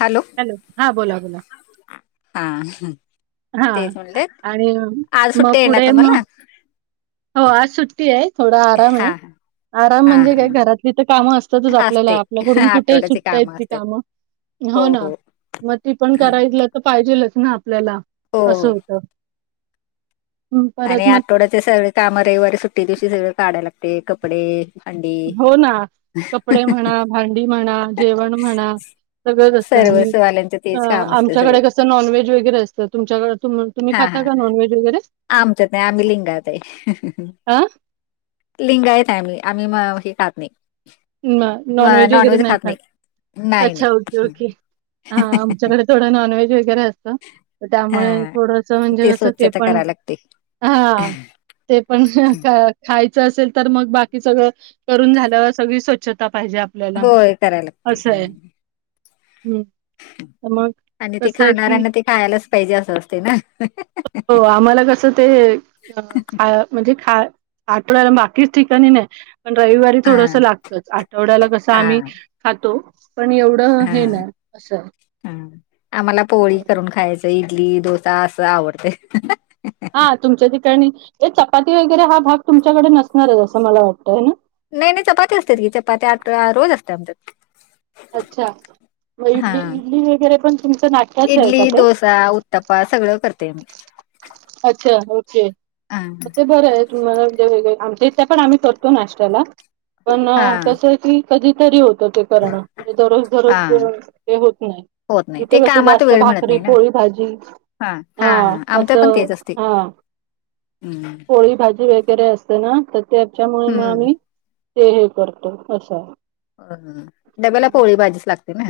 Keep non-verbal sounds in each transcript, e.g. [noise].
Hello. Hello, हां बोला बोला हा ह. हा आणि आज मग सुट्टी आहे ना पुढे तुम्हाला मग हो आज सुट्टी ए, थोडा आराम ए, हा हा आराम म्हणजे काय हा घरातली तर कामं असतात च तुझं, आपल्याला असते आपल्याकडून कुठे आठवड्याचे सुटताय ती असतात कामं, हो ना. मग ती पण करायलं तर पाहिजेलच ना आपल्याला, हो असं हो होतं. हं, आणि परत मग आठवड्याचे सगळे काम रविवारी सुट्टी दिवशी सगळे काढायला लागते कपडे भांडी हो ना, कपडे म्हणा, भांडी म्हणा, जेवण म्हणा सगळंच असतं आणि सर्वच वाल्यांचं तेच काम असते सगळं आमच्याकडे कसं नॉन वेज वगैरे असतं, तुमच्याकड तुम तुम्ही खाता का नॉन वेज वैगेरे? आमच्या नाही, आम्ही लिंगायत आहे. हा लिंगायेत आम्ही, आम्ही मग हे खात नाही नॉन व्हेज वगैरे नाही खात, नाही नाही अच्छा ओके ओके हा आमच्याकडे थोडं नॉन-वेज वगैर असत हा त्यामुळे थोडस म्हणजे कस ते स्वच्छता पण, करायला लागते हा ते पण खायचं असेल तर मग, बाकी सगळं करून झाल्या वरच सगळी स्वच्छता पाहिजे आपल्याला, होय करायला लागते असं ए, हम्म. हम् तर मग, कसं ए की खायालाच पायजे असं असतय ना, हो, आम्हाला कसं ते ख म्हणजे खाय आठवड्याला बाकी ठिकाणी नाही, पण रविवारी हा थोडसं लागतच, आठवड्याला कसं हा आम्ही खातो, पण एवढं हा हे नाय असं ते इडली, डोसा असं आवडतं हा, तुमच्या ठिकाणी, चपाती वगैरे हा भाग तुमच्याकडे नसणारच असं मला वाटतं हे ना? नाही, नाही, चपाती असते की, चपात्या आठ रोज असत्या आमच्यात. अच्छा! मग हा इडली, इडली वगैरे पण तुमच नाश्त्याचं ए का ते? टपा, सगळं करते मी. अच्छा! ओके, हा मग ते बरंय. म्हणून ते वेगळे, आमच्या इथे पण आम्ही करतो नाश्त्याला, पण हा कसं ए की कधी तरी होतं ते करणं, दररोज दररोज हा ते होत नाय. होत नाही ते इथे कसं कामात जास्त वेळ मिळत भाकरी, नाही ना पोळी, भाजी, हा आमच्यात पण असं तेच असते हा, हम्म पोळी, भाजी वगैरे असतं ना त्याच्यामुळे मग हम्म. आम्ही ते हे करतो, असं अ, डब्याला आहे. पोळीच भाजीच लागते ना.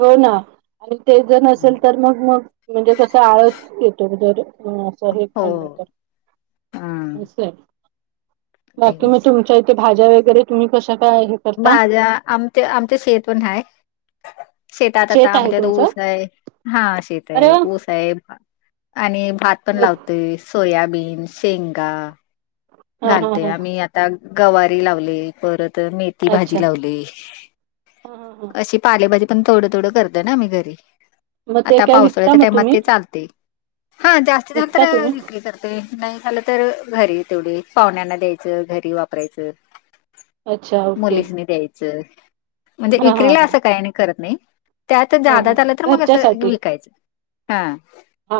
हो ना, आणि ते जर हम्म. नसेल तर मग? मग? म्हणजे कसं आळस येतो, जर असं हे हो खाल्लं तर. हा असं ए, ते. बाकी मग तुमच्या इथे भाज्या वगैरे तुम्ही कश्या, काय घेत भाज्या, आमच्या आमच्या शेेत पण हाय शेतात आता शेत आहे आमच्यात तुमचं ऊसय, हा शेत अरे ए, वा ऊस ए आणि भात पण मग लावतोय, सोयाबीन, शेंगा हा हा घालतय, हा आम्ही आता गवारी लावली, परत मेथी अच्छा भाजी लावली, हा हा हा अशी पाले भाजी पण थोडं थोड करतना आम्ही घरीऋ मग ते आता काय विकता पावसाळ्याच्या मग टायमात तुम्ही ते चालतंय. हा, जास्ती झालं तर विकता तुम्ही विक्री करतय, नाही झालं तर घरी तेवढे पावण्यांना द्यायचं, घरी वापरायचं, अच्छा ओके मुलीसनी द्यायचं. म्हणजे हा हा ईक्रीला हा असं काय करत नाही. त्यात हा ज्यादा हा झालं आलं तर मग असं घरच्यासाठी विकायचं, हां. हा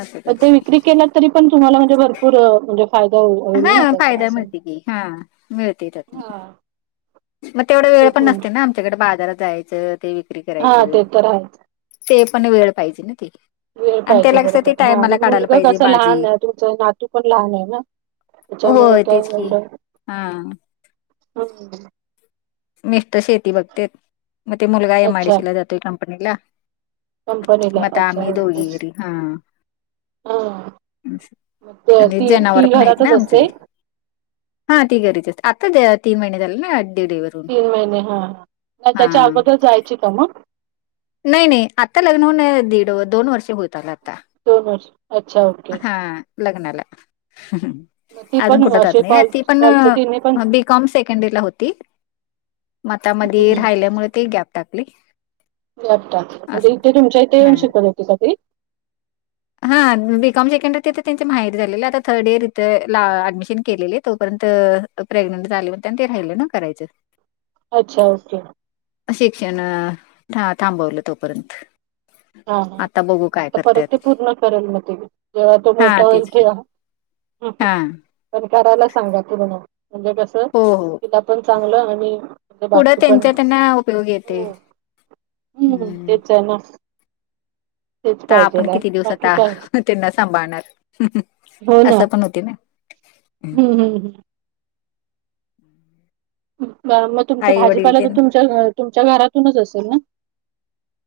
असं पण ते करतय. विक्री केला तरी पण तुम्हाला म्हणजे भरपूर म्हणजे फायदा होऊ हा फायदा मिळतय की, हा मिळतय त्यात. हा म तेवढा वेळ तेच पण म्हटलं नसतय ना आमच्याकडं बाजारात जाय च ते विक्री हा करायचं, ते तर आहे ते पण वेळ पायजे ना ते वेळ आणि पायजे त्याला कसं बरोबर, ते हो आणि टायमाला काढायला मुलगा पाहिजे कसा भाजी लहान आहे तुमचं नातू पण लहान आहे ना. त्याच्यामुळे होय तेच काय की एवढं हा मिस्टर शेती बघतेत, मग ते मुलगा एम आय डी अच्छा सी ला जातोय कंपनीला. कंपनीला म आता अच्छा आम्ही ओके दोघी घरी, हा. हा मग ते- आणि ती जनावरं ती पण आहेत घरातच ना असते आमचे. हा ती घरीच असते, आता तीन महिने झाले ना डिलीवरी होऊन. तीन महिने हा,, का त्याच्या आगोदर जायची का मग? नाही नाही आत्ता लग्न होऊन दीड, दोन वर्ष होइत आलं आता दोन वर्ष अच्छा ओके हा लग्नाला मग ती अजून पण कुठ जात असे नाही, कॉल ती पण कॉलच तिने पण बी कॉम सेकंड इयरला होती म आता, मधी राहिल्यामुळे ते गॅप टाकले गॅप टाक, म्हणजे इथे तुमच्या इथं हा येऊन शिकवत होती का ती? हा, बी कॉम सेकंड इयर तिथं त्येचं माहेरी झालेलं, आता थर्ड इयर इथं ला ऍडमिशन केलेले तोपर्यंत प्रेग्नंट झाली होते अण ते राहिले नव्ह करायचं अच्छा ओके शिक्षण, थांबवलं तोपर्यंत हा, आता बघू हा काय आता परत ते करतात पूर्ण करल म ती, जेव्हा तो हा मोठा तेच की तेंव्हा हा पण करायला सांगा पूर्ण, म्हणजे कसं हो हो तिला पण चागलं आणि म्हणजे पुढं बाकी पण, त्यांच्या त्यांना उपयोग येते हो हम् हम्म तेच आहे ना. तेच अता आपण पाहिजेल आहे किती दिवस बाकी आता, काय त्येनां सांभाळणार. असं पण होतंय नय हम् हम् हम मग तुमच आई वडील भाजीपाला ते तर तुमच्या, तुमच्या घरातूनच असेल ना?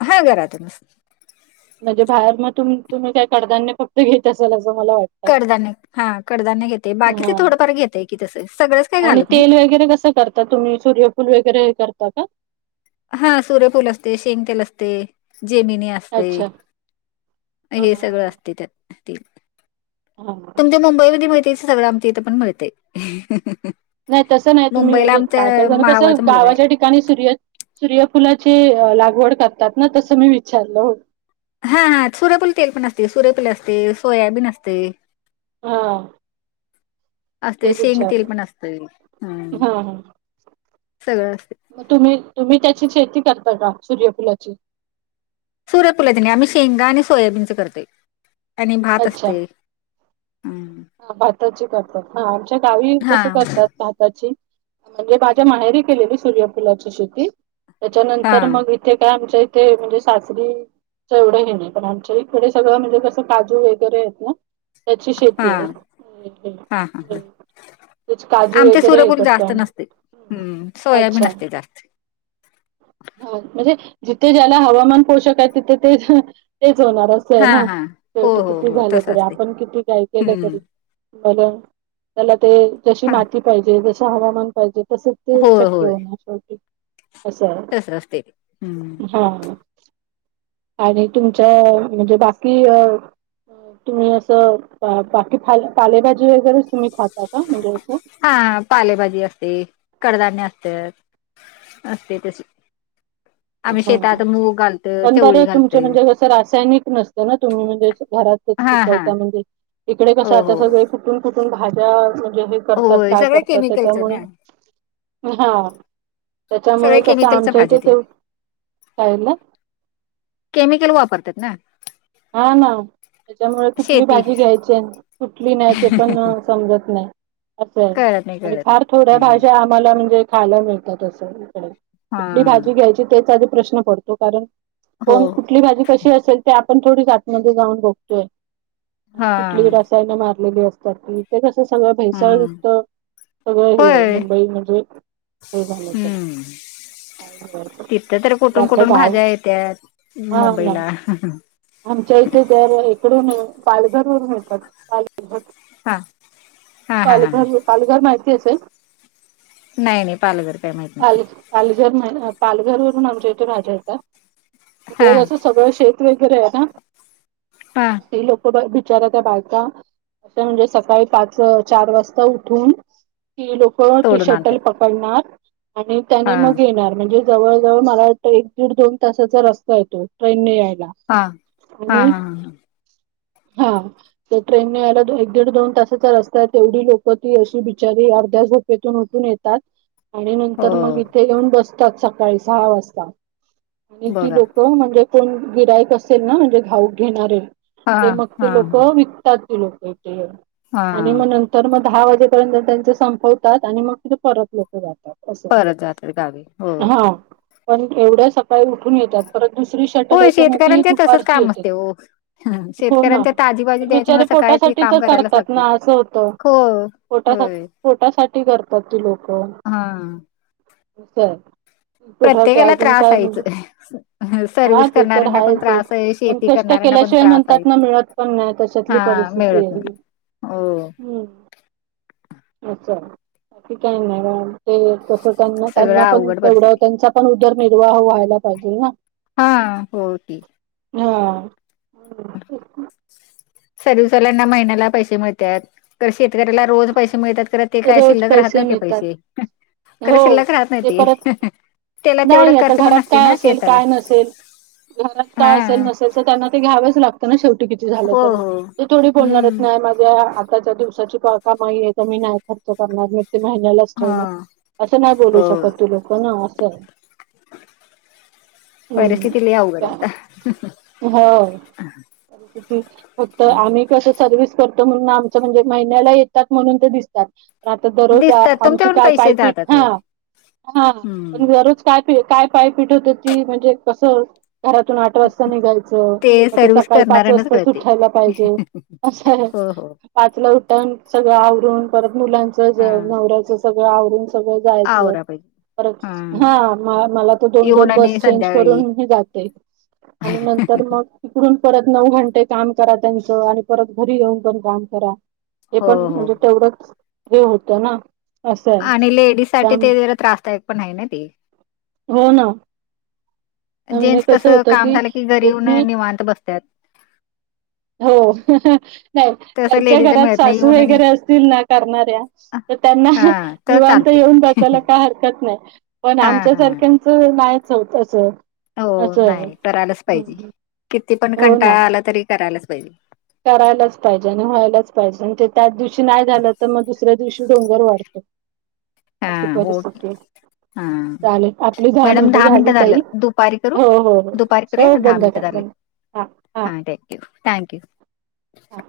हा घरातूनच म्हणजे बाहेरनं तुम, तुम्ही काय कडधान्य फक्त घेत असाल असं मला वाटतं. कडधान्य हा कडधान्य घेते बाकीच हा थोडंफार घेतय की तसं, सगळंच काय आणि घालत नाही. तेल वगैरे कसं कर आता तुम्ही सूर्यफुल वैगरे करता का? हा सूर्यफूल असतय, शेंगतेल असतय, जेमिनी असतय. अच्छा हा हे सगळं हा असतयं त्यात ते [inaudible] तुमच्या मुंबईमध्ये मिळतंय ते सगळं आमच्या इथं पण मिळतंय नाही तसं नाही तुम्ही म्हणजे, काय काय जण कसं मावाचा मुलगा गावाच्या ठी आहे ठिकाणी सूर्य, सूर्यफुलाची लागवड करतात ना तसं मी विचारलं हो हा, हा सूर्यफूल तेल पण असतय, सूर्यफूल असतय, सोयाबीन असतय. हां असतय, शेंगतेल पण असतय, हम् हा हा सगळं असतय. तुम्ही, तुम्ही त्याची शेती करता का सूर्यफुलाची? सूर्यफुलाची नाही, आम्ही शेंगा आणि सोयाबीनच करतोय आणि भात अच्छा असतय. हा भाताची करतात, हा आमच्या गावी हा कसं करतात भाताची, म्हणजे माझ्या माहेरी केलेली सूर्यफुलाची शेती हा त्याच्यानंतर मग इथे काय आमच्या इथे म्हणजे सासरी एवढं हे नाही, पण आमच्या इकडं सगळं म्हणजे कसं काजू वगैरे आहेत ना, त्याची [unintelligible] हा हा हा हा काजू आमच्या वगैरे हे सूर्यफूल करतो जास्त नसते. आम्ही हम्म, अच्छा सोयाबीन असतय जास्त [inaudible] हा म्हणजे, जिथे ज्याला हवामान पोषक हाय तिथे ते तेच होणार हाय. हो हा ना हा हो शेवटी हो किती हो झालं तसं तरी असते. आपण किती काही हम्म. [unintelligible] त्याला ते जशी हा माती पाहिजे जसं हवामान ते तस ते होय शक्य होणार, शेवटी असं हाय तसं असं असते हम्म. हां.. काय नाही आणि तुमच्या म्हणजे बाकी तुम्ही असं बाकी पालेभाजी वगैरे तुम्ही खाता का म्हणजे रोज. हा पालेभाजी असते कडधान्ये असत्यात. असते तशी आम्ही हा शेतात मूग घालतोय पण चवळी बरं तुमच घालतोय म्हणजे कसं नसतं ना तुम्ही म्हणजे घरातच हा हा पिकवता म्हणजे, इकडे कसं हो आता हो. सगळे कुठून कुठून म्हणजे, करतात होय काय सगळं करतात केमिकलच त्याच्यामुळे, ना सगळ्या त्याच्यामुळे कसं केमिकलच्या आमच्या भाज्या त्या इथं ना- केमिकल वापरतात ना हा ना त्यांच्यामुळे कुठली शेती भाजी घ्यायची कुठली नाही्या ते पण समजत नाही. असंय कळत नाही आणि कळत फार नाही. थोड्या हम्म. भाज्या. मला म्हणजे खायला मिळतात असं हा कुठली भाजी घ्या तेच आधी प्रश्न पडतो कारण, हो कोण कुठली भाजी कशी असेल. ते आपण थोडी आतमध्ये जाऊन बघतोय आणि हा कुठली रसायनं मारलेली असतात ती, ते कसं सगळं हम्म भेसळयुक्त- सगळं हे होय. मुंबई म्हणजे हे झालं पण- हम्म. तिथं तर कुठून आपडे कुठून काव भाज्या येत्यात हा मुंबईला [inaudible] आमच्या इथे तर इकडूनून पालघरवरून येतात पालघ हा हा हा हा पालघर, पालघर माहिती असेल. नाही नाही पालघर काय माहत नाही. पाल पालघर म्ह पालघर वरून आमच्या इथे राजा यता हा तिकडे जसं सगळं शेत [inaudible] हा ते लोक बिचारा त्या बायका. नाही म्हनजे सकाळी पाच, चार वाजता उठून लोक ती तोडून आणतात शटल पकडणार आणि त्याने हा मग येणार म्हणजे, जवळ जवळ मला एक दीड दोन तासाचा रस्ता येतो ट्रेन ने यायला. हां आणि हा तर ट्रेननेे यायला एक दीड दोन तासाचा रस्ता आहे तेवढी लोकं ती अशी बिचारी अर्ध्या तेथुन उठून येतात. आणि नंतर मग हो इथे येऊन बसतात सकाळी सहा वाजता. आणि ती बघा लोकं म्हणजे कोण गिरायक असेल ना म्हणजे घाऊक घेणारे. हा ते मग हा ते लोक हा विकतात ते लोक इथे हा आणि मग तर मग दहा वाजेपर्यंत त्यांचे संपवतात आणि मग तिथे परत लोक जातात. असं परत जातात गावी हो! हां. पण एवढ्या सकाळी उठून येतात, परत दुसरी शरट हो आहे त्या नव्हती शेतकऱ्यांचे तसंच दुपारची काम असते हो येत्यात हो ना शेतकऱ्यांच्या ताजी भाजी द्यायची बिचारे मला सकाळी ते पोटासाठी काम तर करायलाच करतात लागते ना असं होतं हो पोटा होय पोटासाठी करतात ती लोक हा प्रत्येकाला अजून त्रास काय आहेच म्हणजे हा सर्व्हिस ते तर करणाऱ्यांना पण आहेाच ओ [inaudible] त्रास आहे पण शेती कष्ट करणाऱ्यांना पण केल्याशिवाय त्रास आहे म्हणतात ना मिळत पण नाही तशातली हा परिस्थिती मिळत नाही आहे हो हम्म बाकी काय मग ते कस त्यांना सगळं त्यांना पण अवघड तेवड परिस्थिती तेंचा पण उदरनिर्वाह व्हायला पाहिजेल ना हा होय कि हा सरवीस वांल्याना महिन्याला पैशे मिळत्यात तर शेतकऱ्याला रोज पैसे मिळत्यात खर ते काय रोज शिल्लक राहत पैसे नाइत ते मिळतात पैसे खर हो शिल्लक रहत ते परत नाहीती तेला तेवड नाही आता खर्च पण घरात असतय काय ना असेल शेताला काय नसेल घरात काय असल हा नसेल त्यांना ते घ्यावच लागत ना शेवटी किती झाल हो तरी हो ते थोडी बोलनारेत हम्म नाय मा आताच्या दिवसाची का कामाई तर हे कमी नाय खर्च करणार महिन्याला हा ठेवनार असं नाय बोलू हो शकत ती लोक असंए परिस्थिती लय अवघडाय हम्म हो फक्त आता आम्ही कस सरविस करतो म्हणून आमच म्हणजे महिन्याला येत त्यात म्हणून ते दिसतय आता दररोज आ दिसतात आमची तुमच्याकडून काय पाय पैसे पायपीट जातात हा हो हा हम्म दरोज पायपीट काय पायपीट होती ती म्हणजे कस घरातून आठ वाजता निघायचं मग ते सर्व्हिस सकाळी पाच करणाऱ्यांनाच वाजताच कळते उठायला पाहिजे असाय हो हो पाचलं उटण सगळं आवरून परत मुलांच ज हा नवर्याच सगळं आवरून सगळं जायचं आवरा पाहिजे परत हा माला मला तर दोन येऊन दोन बस आणि चेंज संध्याकाळी करून मी जाते. आणि नंतर मग तिकडून परत नऊ घंटे काम करा त्यांचं आणि परत घरी येऊन पण काम करा हे हो पण हो म्हणजे हो तेवढंच हे होतं ना असं आहे आणि लेडीज साठी त्याम ते जरा त्रासदायक पण हाय ना ते हो ना म्हणजे जेंट्स कस कसं होत काम की झालं घरी येऊन दोनी निवांत बसत्यात हो नाय तसं ज्यांच्या लेडीजला घरात मिळत नाही सासू येऊन आणि वगैरे असतील ना करणाऱ्या तर त्यांना हा तर निवांत चालते. येऊन बसायला काय हरकत नाय पण हा आमच्या हा सारख्यान नायच होत तस हो नाय करायलाच पाइजे किती पण हो ना कंटाळ आला तरी करायलाच पाइजे करायलाच पाइजे आणि व्हायलाच पाइजे आणि ते त्याच दिवशी नाय झालं तर मग दुसऱ्या दिवशी डोंगर वाढतो हा अशी हो परिस्थितीच हा चालेल आपली धाहा मॅडम मिनटं दहा झाली झालं ताई दुपारी करू हो हो हो दुपारी हो करूया दहा बंद मिनटं करा झाले. बंद हा हा थँक्यू हा